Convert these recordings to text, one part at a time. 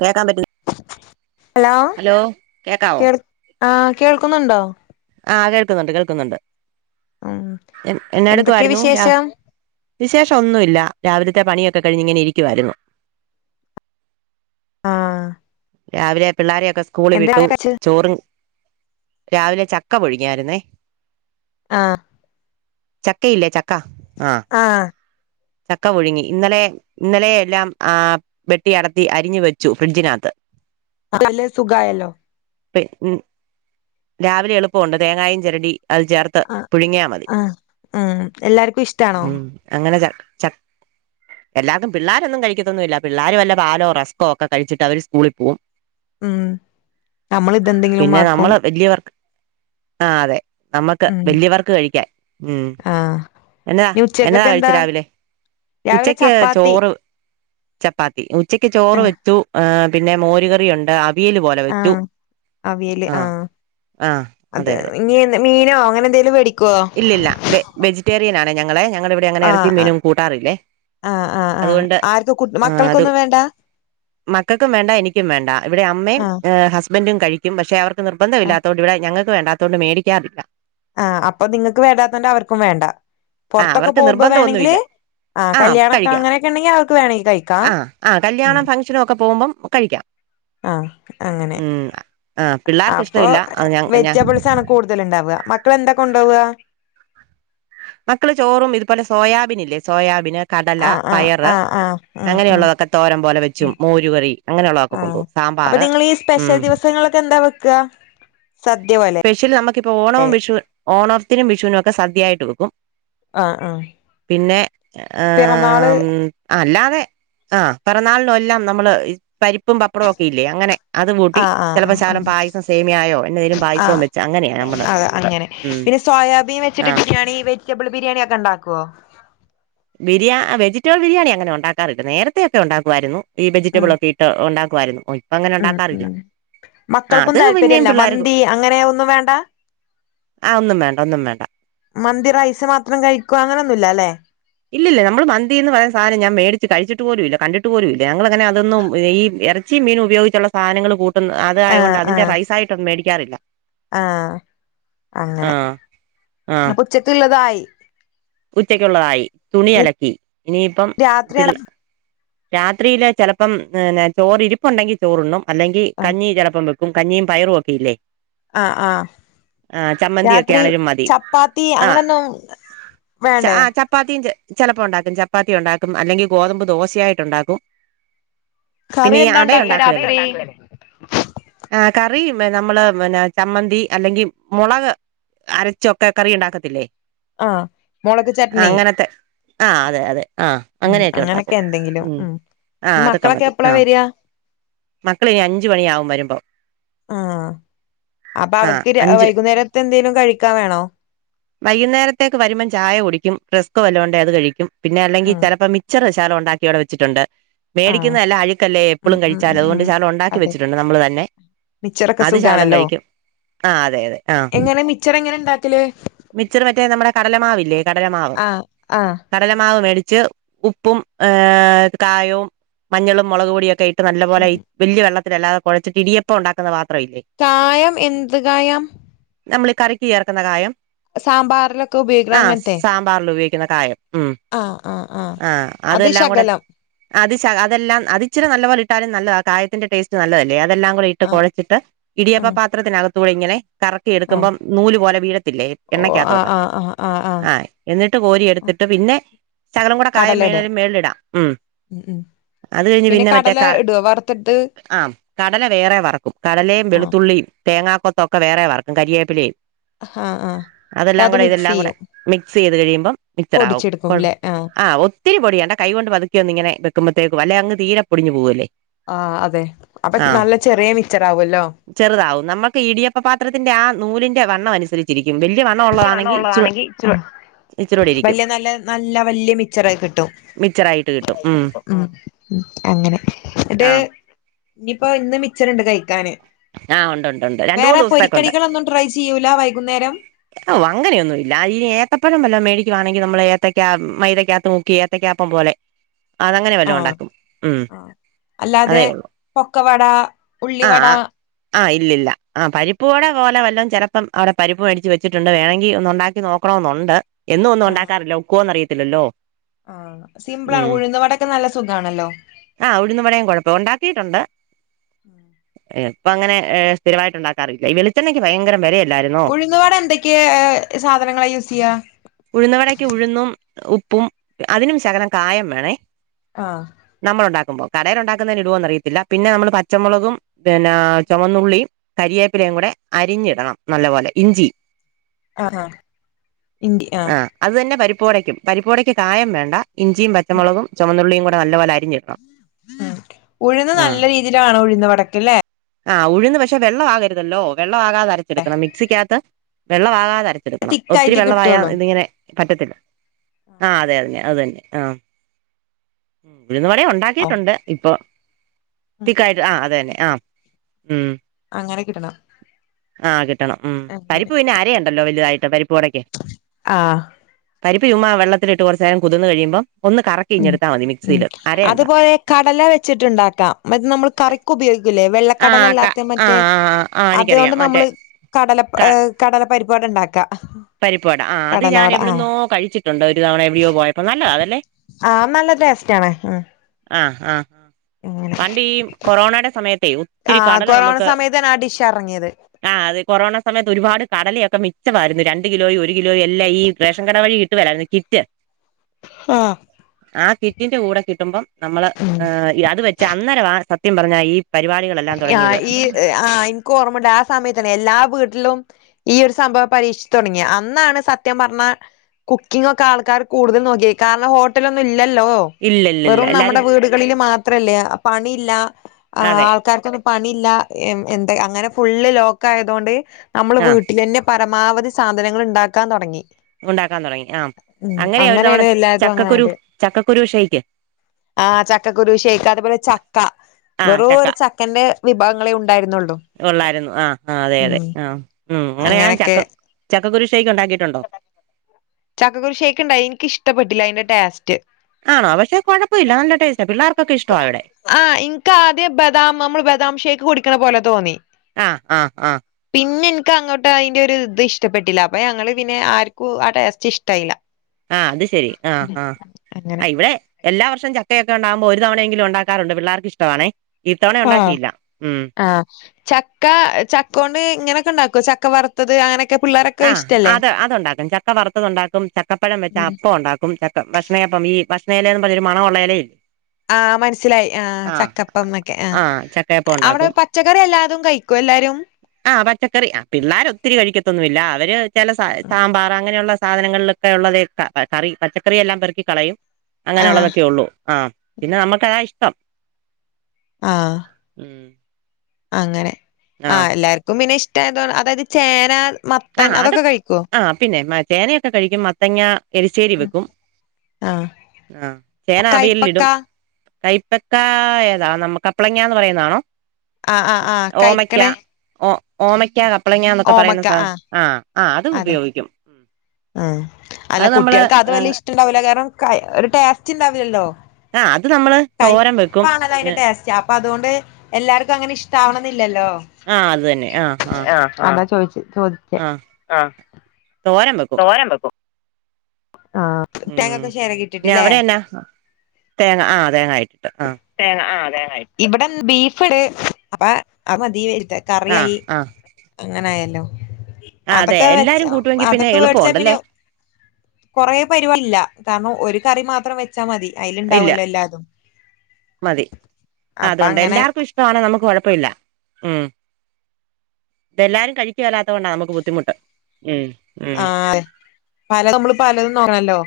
കേൾക്കാൻ പറ്റിന്നില്ലേ? ഹലോ കേക്കാവോ കേ ആഹ് കേൾക്കുന്നുണ്ടോ? ആഹ് കേൾക്കുന്നുണ്ട് കേൾക്കുന്നുണ്ട് ഉം എന്നാ എന്തൊക്കെയ എടുക്കുവായിരുന്നു രാ വിശേഷം വിശേഷം ഒന്നു ഇല്ല രാവിലത്തെ പണിയൊക്കെ കഴിഞ്ഞ് ഇങ്ങനെ ഇരിക്കുവായിരുന്നു. ആഹ്. രാവിലെ പിള്ളോരെയൊക്കെ സ്കൂളി വിട്ടു. കച്ച് ചോറും രാവിലെ ചക്ക പൊഴുങ്ങിയാരുന്നേ. ആഹ്. ചക്കയില്ലേ ചക്ക ആഹ്. ആഹ്. ചക്ക പുഴുങ്ങി ഇന്നലെ. ഇന്നലെ എല്ലാം ആഹ് വെട്ടി അടത്തി അരിഞ്ഞു വെച്ചു ഫ്രിഡ്ജിനകത്ത്. രാവിലെ സുഖ ആയല്ലോ. [unintelligible] രാവിലെ എളുപ്പമുണ്ട് തേങ്ങായും ചെരണ്ടി അത് ചേർത്ത്. ത്ത് ആ പുഴുങ്ങിയാ മതി ആ ഉം എല്ലാർക്കും ഇഷ്ടാണോ ഉം അങ്ങനെ ച എല്ലാതും പിള്ളാരൊന്നും കഴിക്കത്തൊന്നുമില്ല പിള്ളോര് വല്ല പാലോ റസ്കോ ഒക്കെ കഴിച്ചിട്ട് അവര് സ്കൂളിൽ പോവും. ഉം നമ്മളിതെന്തെങ്കിലും ആക്കും. വല്ല്യവർ ആഹ് അതെ നമ്മക്ക് ഉം വല്ല്യവർക്ക് കഴിക്ക്യാൻ ഉം. ആ എന്നതാ ഇനി എന്നതാ ഉച്ചക്കൊക്കെ കഴിച്ച് എന്താ രാവിലെ രാവിലെ ഉച്ചക്ക് ചപ്പാത്തി ചോറ്. ചപ്പാത്തി ഉച്ചക്ക് ആ ചോറ് വെച്ചു ഏഹ് പിന്നെ മോര് കറിയുണ്ട് ആ വീല് പോലെ ആ വെച്ചു ആഹ്. അതെ ഇനിയെന്ത് മീനോ അങ്ങനെന്തെലും വേടിക്ക്വോ. ല്ലില്ല വെ വെജിറ്റേറിയൻ ആണ് ഞങ്ങളെ ഞങ്ങളിവി വിടെ അങ്ങനെ ആ എറച്ചിം ആ മീനും കൂട്ടാറില്ലേ ആ ആ ആ അതുകൊണ്ട് ആർക്കും കു അഹ് തു. മക്കൾക്കൊന്നും വേണ്ട മക്കക്കും വേണ്ട എനിക്ക്യും വേണ്ട ഇവിടെ അമ്മേം ആ ഏഹ് ഹസ് ബന്റും കഴിക്ക്യും പക്ഷെ അവർക്ക് ആ നിർബന്ധമില്ലാത്തൊണ്ട് ഇവിടെ ഞ്ഞങ്ങക്ക് വേണ്ടാത്തോണ്ട് മേടിക്ക്യാറില്ല. ആഹ് അപ്പൊ നിങ്ങക്ക് വേണ്ടാത്തണ്ട് അവർക്കും വേണ്ട. ആഹ് പൊർത്തൊക്കെ അവർക്ക് പോക്പോ നിർബന്ധം വേണെങ്കില് ഒന്നുമില്ല ആഹ് കല്യാണക്ക അങ്ങനൊക്കെണ്ടെങ്കി അവക്ക് വേണെങ്കി കഴി ആഹ് ആഹ് കല്യാണം ഫംഗ്ഷനും ഒക്കെ പോകുമ്പം കഴിക്ക്യാം. ആഹ് അങ്ങനെ ആ പിള്ളേർക്ക് അപ്പൊ ഇഷ്ടമില്ല ആ, ഞ ഞ വെജിറ്റബിൾസാണ്. കൂട്തല്ണ്ടാവ്യ മക്കളെന്ത കൊണ്ടോവ്വ. മക്കള് ചോറും ഇതുപോലെ സോയാബിൻ ഇല്ലേ സോയാബിന്. കടല ആ ആ പയറ് ആ ആ ഉം ഉം അങ്ങനെയുള്ളതൊക്കെ തോരം പോലെ വെച്ചും മോരുകറി അങ്ങനെയുള്ളതൊക്കെ കൊണ്ടുപോം. അപ്പ നിങ്ങളീ സ്പെഷ്യൽ ദിവസങ്ങൾലൊക്കെ എന്താ വെക്കാ സദ്യ പോലെ. ച്ചില് നമ്മക്കിപ്പോ ഓണവും വിഷു ഓണത്തിനും വിഷുനൊക്കെ സദ്യയ്ട്ട് വെക്കും. ആഹ് ആഹ്. പിന്നെ ആം. അല്ലാതെ ആ പെറന്നാൾനു എല്ലാം നമ്മള്. പരിപ്പും പപ്പടവും ഒക്കെ ഇല്ലേ അങ്ങനെ അത് കൂട്ടി ആ ആ ചെലപ്പോ ശകലം പായസം സേമിയായോ എന്തെങ്കലും പായസവും വെ അത അങ്ങനെ പിന്നെ സോയാബീൻ ആ വെച്ചിട്ട് ബിരിയാണി വെജിറ്റബിൾ ബിരിയാണി ഒക്കെണ്ടാക്ക്വോ. ബിരിയ അ വെജിറ്റബിൾ ബിരിയാണി അങ്ങനെ ഉണ്ടാക്കാറ്ണ്ട് നേരത്തെയക്കെ ഉണ്ടാക്കുവായിരുന്നു ഈ ഉം വെജിറ്റബിൾ ഒക്കെ ഇട്ട് ഉണ്ടാ ക്കുവായിര്ന്നു ഒയ്. പ്പങ്ങനെ ഉം ഉണ്ടാക്കാറില്ല ഉം മക്കൾക്കും അത് പിന്നേം താല്പര്യല്ല പിള്ളേർക്ക്. മന്തി അങ്ങനെ ഒന്നും വേണ്ട ആ ഒന്നും വേണ്ട ഒന്നും വേണ്ട. മന്തി റൈസ് മാത്രം കഴിക്കു അങ്ങനൊന്നുല്ല ലേ. ഇല്ലില്ല നമ്മള് മന്തി എന്ന് പറയുന്ന സാനം ഞാ മേടിച്ച് കഴിച്ചിട്ട് പോലുഇല്ല കണ്ടി ട്ടു പോലുല്ല ഞങ്ങള്ങ്ങനെ അതൊന്നും ഈ എറച്ചി മീനു ഉപയോഗിച്ചുള്ള സാധനങ്ങൾ കൂട് ട്ട്ന്ന് അതായതൊണ്ട് ആഹ് അതിന്റെ ആഹ് റൈസായിട്ടൊന്ന മേടിക്ക്യാറില്ല. ആഹ് ആ അങ്ങനെ അപ്പുച്ചക്ക്ള്ളതായി. ഉച്ചക്ക്യുള്ളതായി തുണിയലക്കി ഇനിയിപ്പം രാത്രി പിള്ള രാത്രിയില് ചെലപ്പം ന്ന്നെ ചോറിരിപ്പുണ്ടെങ്കി ചോറുണ്ണും അല്ലെങ്കി ആഹ് കഞ്ഞി ചെലപ്പം വെ ക്കും കഞ്ഞിം പയറും ഒക്കെയില്ലേ. ആഹ് ആഹ് ആഹ് ചമ്മന്തിയൊക്കെ രാത്രി ആണേലും മതി ചപ്പാത്തി ആഹ്. അങ്ങനൊന്നും ച വേണ്ടേ ആ ചപ്പാത്തിൻ്റെ ചെലപ്പോ ഉണ്ടാക്കും ചപ്പാത്തി ഉണ്ടാക്കും അല്ലെങ്കി ഗോതമ്പ് ദോശയായിട്ടുണ്ടാക്കും. പിന്നെ കറി ഈ എന്താ ഉണ്ടാക്ക അടയുണ്ടാക്കുവല്ലേ. രാത്രി ആഹ് കറി മ നമ്മള് പിന്നെ ചമ്മന്തി അല്ലെങ്കി മുളക്. അരച്ചൊക്കെ കറിയുണ്ടാക്കത്തില്ലേ. ആഹ്. മുളക് ചട്നി അങ്ങനത്തെ ആഹ് അതെ അതെ. ആഹ് ഉം അങ്ങനെയൊക്കെ അങ്ങനൊക്കെ ഉണ്ടാക്കും എന്തെങ്കിലും ഉം ആഹ് ഈ അതൊക്കെ മക്കളൊക്കെ മതി എപ്പളാ ആഹ്. വരിക മക്കളിനി അഞ്ച് മണിയാവും വരുമ്പൊ. അപ്പ ആഹ് അവര്ക്ക് രാ അഞ്ച് വൈകുന്നേരത്തെന്തെലും കഴിക്കാ വേണോ. വൈകുന്നേരത്തേക്ക് വരുമ്പം ചായ കുടിക്ക്യും റെസ്ക് വല്ലോണ്ടേ അത് കഴിക്ക്യും. പിന്നെ അല്ലെങ്കി ഉം ചെലപ്പോ മിച്ചറ് ശകലം ഉണ്ടാക്കി ഇവിടെ വെച്ചിട്ടുണ്ട്. ആഹ് മേടിക്കുന്നല്ല എല്ലാ അഴുക്കല്ലേ ഉം എപ്പളും ഉം ഉം കഴിച്ചാല് ഉം അതുകൊണ്ട് ശകല ഉണ്ടാക്കി അതെ വച്ചിട്ടുണ്ട് നമ്മള് തന്നെ. മിച്ചറൊക്കെ അത് ശകലം സുഖാണല്ലോ കഴിക്കും ആ അതെ അതെ ആ എങ്ങനെ മിച്ചറെങ്ങനെ ണ്ടാക്കല്. മിച്ചർ മറ്റേ നമ്മുടെ കടലമാവില്ലേ കടലമാവും് ആഹ് ആഹ് കടലമാവ് മേടിച്ച് ഉപ്പും കായവും മഞ്ഞളും മുളക് പൊടിയൊക്കെ ഇട്ട നല്ല പോലെ. ഉം വെല്യവെള്ളത്തിലല്ലാതെ കുഴച്ചിട്ട ഇടിയപ്പ ഉണ്ടാക്കുന്ന മാത്ര ഇല്ലേ കായം എന്ത് കായം നമ്മൾ ഈ കറിക്ക് ചേർക്കുന്ന കായം സാമ്പാർ ആഹ സാമ്പാറിൽ ഉപയോഗിക്കുന്ന കായം ഉം ആഹ് ആഹ് ആഹ് ആഹ അത് അതെല്ലാം കൂടെ ശകലം അത് ശ അതല്ലാം അതിച്ചി നല്ലപ പോലെ ഇട്ടാലും നല്ലത ആ കായത്തിന്റെ ടേസ്റ്റ് നല്ലതല്ലേ അതെല്ലാം കൂടെ ഇ് ആഹ് കുഴച്ചിട്ട് ഇടിയപ്പ ഉം പാത്രത്തിനകത്തൂടി ഇങ്ങനെ കറക്കി ആഹ് എടുക്കുമ്പോ നൂല് പോലെ വീഴത്തില്ലേ ഓ ആഹ് എണ്ണയ്ക്കകത്തോട്ട് ആഹ് ആഹ് ആഹ് എന്നിട്ട് കോരി എടുത്തിട്ട് പിന്നെ സകല കടെ കായ കടല മേന ഇടും മേിൽിടാം ഉം ഉം ഉം അത് കഴിഞ്ഞ് പിന്നെ മറ്റേ കടല ഇടുവോ വറുത്തിട്ട് ആ കടല വേറെ വറക്കും കടലയും ആഹ് വെളുത്തുള്ളി പി തങ്ങാൊ കൊത്ത്ഒക്കെ വേറെ വർക്കും കരിയേപ്പിലൽ ആഹ ആഹ അതെല്ലാം കൂടെ ഇതെല്ലാം കൂടെ മിക്സ് ചെയ്ത് കഴിയുമ്പം മിക്സർ ആാവും പൊടിച്ചെടുക്കും കൊഴ ല്ലേ ആഹ് ആ ഒത്തിരി പൊടിയണ്ട കൈ കൊണ്ട് വതുക്കുവന്ന ഇങ്ങനെക്കുമ്പഴേും അങ് തീരെൊടിുഞ് പോവല്ലേ ആ അതെ അപ്പൊ ആഹ് നല്ല ചെറിയ മിച്ചർ ആാവല്ലോ ചെറുതാവും നമുക്ക് ഇടിയപ്പ പാത്രത്തിന്റെ ആ നൂലിന്റെ വണ്ണം അനുസരിച്ചു ഇരിക്കും വലിയ വണ്ണം ഉള്ളതാണെങ്കിൽ ഇ ഉള്ളതാണെങ്കി ഇച്ചിരി ആഹ് മച്ചറോടി ഇരിക്കും വലിയ നല്ല നല്ല വലിയ മിച്ചറായി കിട്ടും മിച്ചറായിട്ട് കിട്ടും ഉ ഉം അങ്ങനെ. എന്നട്ട് ആഹ് ഇനിയിപ്പോ ഇന്ന് മിച്ചർ ഉണ്ട് കഴിക്കാന്. ആഹ് ഉണ്ട് ഉണ്ട് ഉണ്ട് രണ്ടു വേറെ മൂന്ന് ദിവസത്തേക്കുണ്ട്. പൊരിക്കടികളൊന്നും ട്രൈ ചെയ്യൂല വൈകുന്നേരം. ഓഹ് അങ്ങനയൊന്നൂല്ല. അതിന് ഏത്തപ്പഴം വല്ലതും മേടിക്കുവാണെങ്കി നമ്മള് ഏത്തയ്ക്ക മൈദയ്ക്കാത്ത് മു ഏത്തയ്ക്കാപ്പം പോലെ അതങ്ങനെ വല്ലതും ആഹ് ഉണ്ടാക്കും. ഉം. അതേ ഉള്ളൂ. പക്കവട ആഹ് ആഹ് ഇല്ലില്ല. ആഹ് പരിപ്പുവട പോലെ വല്ലതും ചിലപ്പം അവിടെ പരിപ്പു മേടിച്ച് വെച്ചിട്ടുണ്ട്. വേണെങ്കി ഒന്നു ഉണ്ടാ നോക്കണോന്നുണ്ട്. എന്നും ഒന്നും ആഹ് ഉണ്ടാക്കാറില്ല. ഒക്കുവോന്ന് അറിയത്തില്ലല്ലോ. ആഹ് സിമ്പിൾ ആണ്. ഉഴുന്നുവടയൊക്കെ നല്ല സുഖാണല്ലോ. ആഹ് ഉഴുന്നുവടേം കൊഴപ്പ ഉണ്ടാക്കിയിട്ടുണ്ട്. ഏഹ് ഇപ്പ അങ്ങനെ ഏഹ് സ്ഥിരമായിട്ടുണ്ടാക്കാറില്ല. ഈഹ് വെളിച്ചണ്ണയ്ക്ക് ഭയങ്കര വിലയല്ലെ. ഉഴുന്നുവട എന്തൊക്കേ സാധനങ്ങളാ യൂസ് ചെയ്യാ? ഉഴുന്നവടയ്ക്ക് ഉഴുന്നും ഉപ്പും അതിനും ശകലം കായം വേണേ. ആഹ്. നമ്മൾ ഉണ്ടാക്കുമ്പോ. കടയില് ഉണ്ടാക്കുന്നതില് ഇടുവോന്നറിയത്തില്ല. പിന്നെ നമ്മള് പ ച്ചമുളകും പിന്നെ ചുവന്നുള്ളിയും കരിവേപ്പിലേയും കൂടെ അരിഞ്ഞിടണം. നല്ല പോലെ ഇഞ്ചി ആഹ് ആഹ് ഇൻ്റി ആഹ് അത് തന്നെ പരിപ്പുവടയ്ക്കും. പരിപ്പുവടയ്ക്ക് കായം വേണ്ട. ഇഞ്ചിയും ഉം പച്ചമുളകും ചുവന്നുള്ളിയും കൂടെ നല്ലപോലെ അരിഞ്ഞിടണം. ഓകെ. ഉഴുന്ന് ആഹ് നല്ല രീതിയില് വേണം. ഉഴുന്നുവടയ്ക്കല്ലേ. ആഹ് ഉഴുന്ന് പക്ഷെ വെള്ളം ആകരുതല്ലോ. വെള്ളമാകാതെ അരച്ചെടുക്കണം. മിക്സിക്കകത്ത് വെള്ളമാകാതെ അരച്ചെടു ക്കണം ഒത്തിരി തിക്കായിട്ട് വെള്ളമായാ കിട്ടുള്ളൂ ഇതിങ്ങനെ പറ്റത്തില്ല. ആഹ് അതെ അതെ അതന്നെ. ആഹ് ഉം ഉഴുന്നുവടേം ഉ ഓഹ് ണ്ടാക്കിയിട്ടുണ്ട്. ഇപ്പൊ തിക്കായിട്ട്. ആഹ് അത് തന്നെ. ആഹ് ഉം അങ്ങനെ കിട്ടണം. ആഹ് കിട്ടണം. ഉം അങ്ങനെ പരിപ്പു പിന്നെ അരയണ്ടല്ലോ വലുതായിട്ട്. പരിപ്പുവടക്ക് ആഹ്. പരിപ്പ് ചുമ്മാ വെള്ളത്തിലിട്ട് കുറച്ചു നേരം കുതിർന്ന് കഴിയുമ്പോ ഒന്ന് ഉം കറക്കിങ്ങെടുത്താൽ മതി ഉം മിക്സിയില്. അരയണ്ട. അതുപോലെ കടല വെച്ചിട്ട് ഉണ്ടാക്കാം. മറ്റേ നമ്മൾ കറിക്ക് ഉപയോഗിക്കൂലേ. ആഹ് ക വെള്ളക്കടലല്ലാത്ത മറ്റേ. ആഹ് ആഹ് ആഹ് എനിക്കറിയാം അതുകൊണ്ട് മറ്റേ നമ്മള് കടല പ ഏഹ് കടലപ്പരിപ്പു കൊണ്ടാ ഉണ്ടാക്ക. പരിപ്പുവട ആഹ് അത് ഞാൻ കടലവട ആഹ് എവിടന്നോ കഴിച്ചിട്ടുണ്ട് ഒരു തവണ എവിടെയോ പോയപ്പോ. നല്ലതാ അതല്ലേ. ആഹ് നല്ല ടേസ്റ്റ് ആണ്. ഉം ആഹ് ആഹ്. അങ്ങനെ പണ്ട് ഈ കൊറോണയുടെ സമയത്തെ ഒത്തിരി ആഹ് കടല കൊറോണ നമുക്ക് സമയത്താണ് ആ ഡിഷ് എറങ്ങിയത് ആഹ് അത് കൊറോണ സമയത്ത് ഒരുപാട് കടലയൊക്കെ മിച്ചമായിരുന്നു. രണ്ട് രണ്ട് കിലോയും ഒരു കിലോയും എല്ലാ ഈ റേഷൻ കട വഴി കിട്ടുവേലായിരുന്നു കിറ്റ്. ആഹ് ആഹ് കിറ്റിന്റെ കൂടെ കിട്ടുമ്പം നമ്മള് ഉം അത് വെച്ച് അന്നേരം ആഹ് സത്യം പറഞ്ഞാ ഈ പരിപാടികള് ആഹ് ഈ ആഹ് എനിക്ക് ഓർമ്മയുണ്ട്. ആഹ് സമയത്താണ്. എല്ലാ വീട്ടിലും ഈ ഒരു സംഭവം പരീക്ഷിച്ചു തുടങ്ങി. അന്നാണ് സത്യം പറഞ്ഞ കുക്കിംഗ് ഒക്കെ ആൾക്കാർ കൂടുതൽ നോക്കിയേ. കാരണം ഹോട്ടലൊന്നും ഇല്ലല്ലോ. ഇല്ലില്ലില്ല വെറും നമ്മുടെ എല്ലാരും വീടുകളില് മാത്രല്ലേ. പണിയില്ല അതെ ആൾ ക്കാർക്കൊന്നും പണിയില്ല എ എന്ത് അങ്ങനെ ഫുള്ള് ലോക്ക് ആയതുകൊണ്ട് നമ്മള് ആഹ് വീട്ടിലന്നെ പരമാവധി സാധനങ്ങള് ഉണ്ടാക്കാൻ തുടങ്ങി. ഉണ്ടാക്കാൻ തുടങ്ങി ആഹ് ഉം അങ്ങനെയാ ഒരു തവണ അങ്ങനെയാണ് എല്ലായിതും ചക്കക്കുരു ചക്കക്കുരു ഷേയ്ക്ക് ആഹ് ചക്കക്കുരു ഷേയ്ക്ക്. അതുപോലെ ചക്ക. ആഹ് വെറു ചക്ക ഒരു ച ക്കന്റെ വിഭവങ്ങളേ ഉണ്ടായിരുന്നുള്ളൂ. ഉള്ളായിരുന്നു ആഹ് ആഹ് അതെ അതെ ഉം ആഹ് ഉം അങ്ങനെയ ഞൻ ചക്ക അങ്ങനെയൊക്കെ ചക്കക്കുരിശ്ശയ്ക്ക് ഉണ്ടാക്കിയിട്ടുണ്ടോ? ചക്കക്കുരു ഷേക്ക് ഇണ്ടായി ഇൻക്ക് ഇഷ്ടപ്പെട്ടില്ല അതിന്റെ ടേസ്റ്റ് ആണോ പക്ഷെ കുഴപ്പമില്ല നല്ല ടേസ്റ്റ പിള്ളേർക്കൊക്കെഷ്ടവാ ഇവിടെ ആഹ് ഇൻക്ക് ആദ്യം ബദാം നമ്മൾ ബദാം ഷേക്ക് കുടിക്കണ പോലെ തോന്നി ആഹ് ആഹ് ആഹ് പിന്നെ എനിക്ക് അങ്ങോട്ട് അതിന്റെ ഒരു ഇത് ഇഷ്ടപ്പെട്ടില്ല അപ്പൊ ഞങ്ങള് പിന്നെ ആർക്കും ടേസ്റ്റ് ഇഷ്ടായില്ല ആഹ് അത് ശെരി ആഹ് ആഹ് അങ്ങനെ ആഹ് ഇവിടെ എല്ലാ വർഷ ചക്കൊക്കെ ഉണ്ടക്പോ ഒരു തവണെങ്കിലും ഉണ്ടാറുണ്ട് പിള്ളേർക്ക് ഇഷ്ടവാണേ ഇത്തവണ ആഹ് ഉണ്ടാക്കിയില്ല ഉം ആഹ് ചക്ക ചക്ക കൊണ്ട് ഇങ്ങനെയൊക്കെ ഉണ്ടാക്കോ ചക്ക വറുത്തത് അങ്ങനെ ആഹ് അത് അത്ണ്ടാക്കും ചക്ക വറുത്തത് ഉണ്ടാക്കും ചക്കപ്പഴം വെച്ച ഉം അപ്പം ഉണ്ടാക്കും ച ക്ക ഭക്ഷണയഅപ്പം ഈ ഭക്ഷണ ഇലയന്ന് പറഞ്ഞൊരു മണമള്ള ഇലയി ആഹ് മനസ്സിലായി ആഹ് ചക്കപ്പം എന്നൊക്കെ ആ ആഹ് ചക്കയപ്പം അവിടെ ഉണ്ടാക്കും പ പച്ചക്കറി എല്ലാതും കഴിക്കൊ എല്ലാരും? ആഹ് പച്ചക്കറി പിള്ളോര ഒത്തിരി കഴിക്കത്തൊന്നുമല്ല അവര് ചില സ സാമ്പാർ അങ്ങനെയുള്ള സാധനങ്ങളിലൊക്കെ ഉള്ളത് കറി പച്ചക്കറെല്ലാം പെറുക്കി കളയും. ആഹ് അങ്ങനെയുള്ളതൊക്കെ ഉള്ളൂ ആഹ് പിന്നെ നമ്മുക്ക ഇഷ്ടം ആഹ് ഉം അങ്ങനെ ആ ആഹ് എല്ലാർക്കും പിന്നെ ഇഷ്ടമായതോ അതായത് ചേന മത്തൻ അതൊക്കെ കഴിക്കുവോ? ആഹ് പിന്നെ മാ ചേനയൊക്കെ കഴിക്കും മത്തങ്ങ എലശ്ശേരി വെക്കും ആഹ് ആഹ് ചേന കൈപ്പക്ക അവയലിടും കൈപ്പക്ക ഏതാ നമ്മ കപ്പളങ്ങ എന്ന് പറയുന്നതാണോ? ആഹ് ആഹ് ആഹ് ഓമയ്ക്ക കഴിക്കണേ ഓ ഓമയ്ക്കാ കപ്പളങ്ങ എന്നൊക്കെ പറയുന്ന സാധനം ആഹ് ആഹ് അത് അതെ ഉപയോഗിക്കും ഉം ആഹ് അല്ല കുട്ടികൾക്ക് അത് വല്യയ ഇഷ്ടംണ്ടാവൂലല്ലോ കാരണം ഒരു ടേസ്റ്റ് ഉണ്ടാവില്ലല്ലോ? ആഹ് അത് നമ്മള് തോരം വെക്കും. കൈപ്പാണല്ലോ അതിന്റെ ടേസ്റ്റ് അപ്പൊ അതോണ്ട് എല്ലാർക്കും അങ്ങനെ ഇഷ്ടാവണം എന്നില്ലല്ലോ ആഹ് അത് തന്നെ ആഹ് ആഹ് അഹ് ചോദിച്ച ചോദിച്ചേ ആഹ് ആഹ് തോരൻ വെക് തോരം വെക്കും ആഹ് ഉം തേങ്ങൊക്കെ പിന്ന ചിരകിട്ടിട്ടില്ലേ അവടെന്നെ തേങ്ങ ആഹ് തേങ്ങ ആയിട്ടിട്ട് ആഹ് തേങ്ങ ആഹ് ഇവിടെ ബീഫട് അപ്പൊ അത് മതി വരുത ആഹ് കറിയായി ആഹ് അങ്ങനൊയല്ലോ ആഹ് അതെ അതൊക്കെ വെ എല്ലാരും കൂട്ടുവെങ്കിൽ പിന്നെ അതൊക്കെ മേടിച്ച പിന്നെ എളുപ്പമുണ്ടല്ലേ കൊറെ പരുവല്ല കാരണം ഒരു കറി മാത്രം വെച്ചാ മതി ഇല്ല അതിലുണ്ടാവല്ലോ എല്ലാതും മതി അപ്പൊ അതുകൊണ്ട് അങ്ങനെ എല്ലാർക്കും ഇഷ്ടമാണ നമുക്ക് കൊഴപ്പമില്ല ഉം ഇതെല്ലാരും കഴിക്കുക വല്ലാത്തത് കൊണ്ടാണ് നമുക്ക് ബുദ്ധിമുട്ട് ഉം ഉം ആഹ് പല നമ്മള് പലതും നോക്കണല്ലോ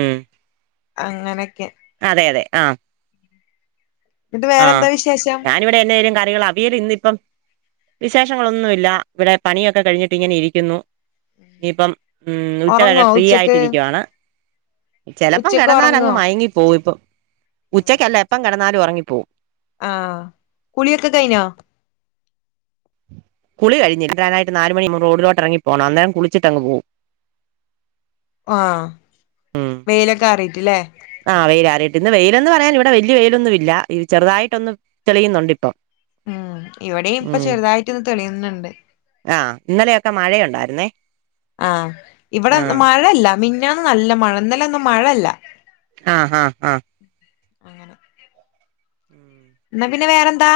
ഉം അങ്ങനെയൊക്കെ അതെ അതെ ആഹ് എന്നിട്ട് ആഹ് വേറെന്താ വിശേഷം ഞാനിവിടെ എന്തെലും കറികളാ അവിയൽ ഇന്നിപ്പം വിശേഷങ്ങളൊന്നുമില്ല ഇവിടെ പണിയൊക്കെ കഴിഞ്ഞിട്ട് ഇങ്ങനെ ഇരിക്കുന്നു ഇനിയിപ്പം ഉം ഉച്ചകഴ ഒറങ്ങോ ഫ്രീ ഉച്ചക്ക് ആയിട്ടിരിക്കുവയാണ് ചിലപ്പം ഉച്ചക്ക് കിടന്നാലും ഒറങ്ങോ അങ്ങ് മയങ്ങി പോവും ഇപ്പ ഉച്ചക്കല്ല എപ്പം കിടന്നാലും ഉറങ്ങി പോകും ആഹ് കുളിയൊക്കെ കഴിഞ്ഞോ കുളിഴിട്ടാനായിട്ട നാല മണി ന റോഡിലോട്ട ഇറങ്ങപ്പോകണം അന്നേരം കുളിച്ചിട്ടങ് പോവും ആഹ് ഉം വെയിലൊക്കെ അറിയിട്ടില്ലേ ആഹ് വെയിലാറിട്ട് ഇന്ന് വെയിലന്ന് പറയാൻ ഇവിടെ വല്യ വെയിലൊന്നും ഇല്ല ഈ ചെറുതായിട്ടൊന്നന്ന് തെളിയുന്നുണ്ട് ഇപ്പൊ ഉം ഇവിടെയും ഇപ്പ ചെറുതായിട്ട് ഒന്ന് തെളിയുന്നുണ്ട് ആഹ് ഇന്നലെയൊക്കെ മഴയുണ്ടായിരുന്നേ ആഹ് ഇവിടെ ആഹ് മഴയല്ല മിഞ്ഞാന്ന് നല്ല മഴ ഇന്നലെ ഒന്നും മഴല്ല ആഹ് ആഹ് അങ്ങനെ ഉം ന്നാ പിന്നെ വേറെന്താ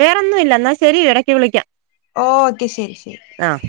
വേറൊന്നും ഇല്ല എന്നാ ശരി ഇടയ്ക്ക് വിളിക്കാം ഓക്കെ ശരി ആഹ്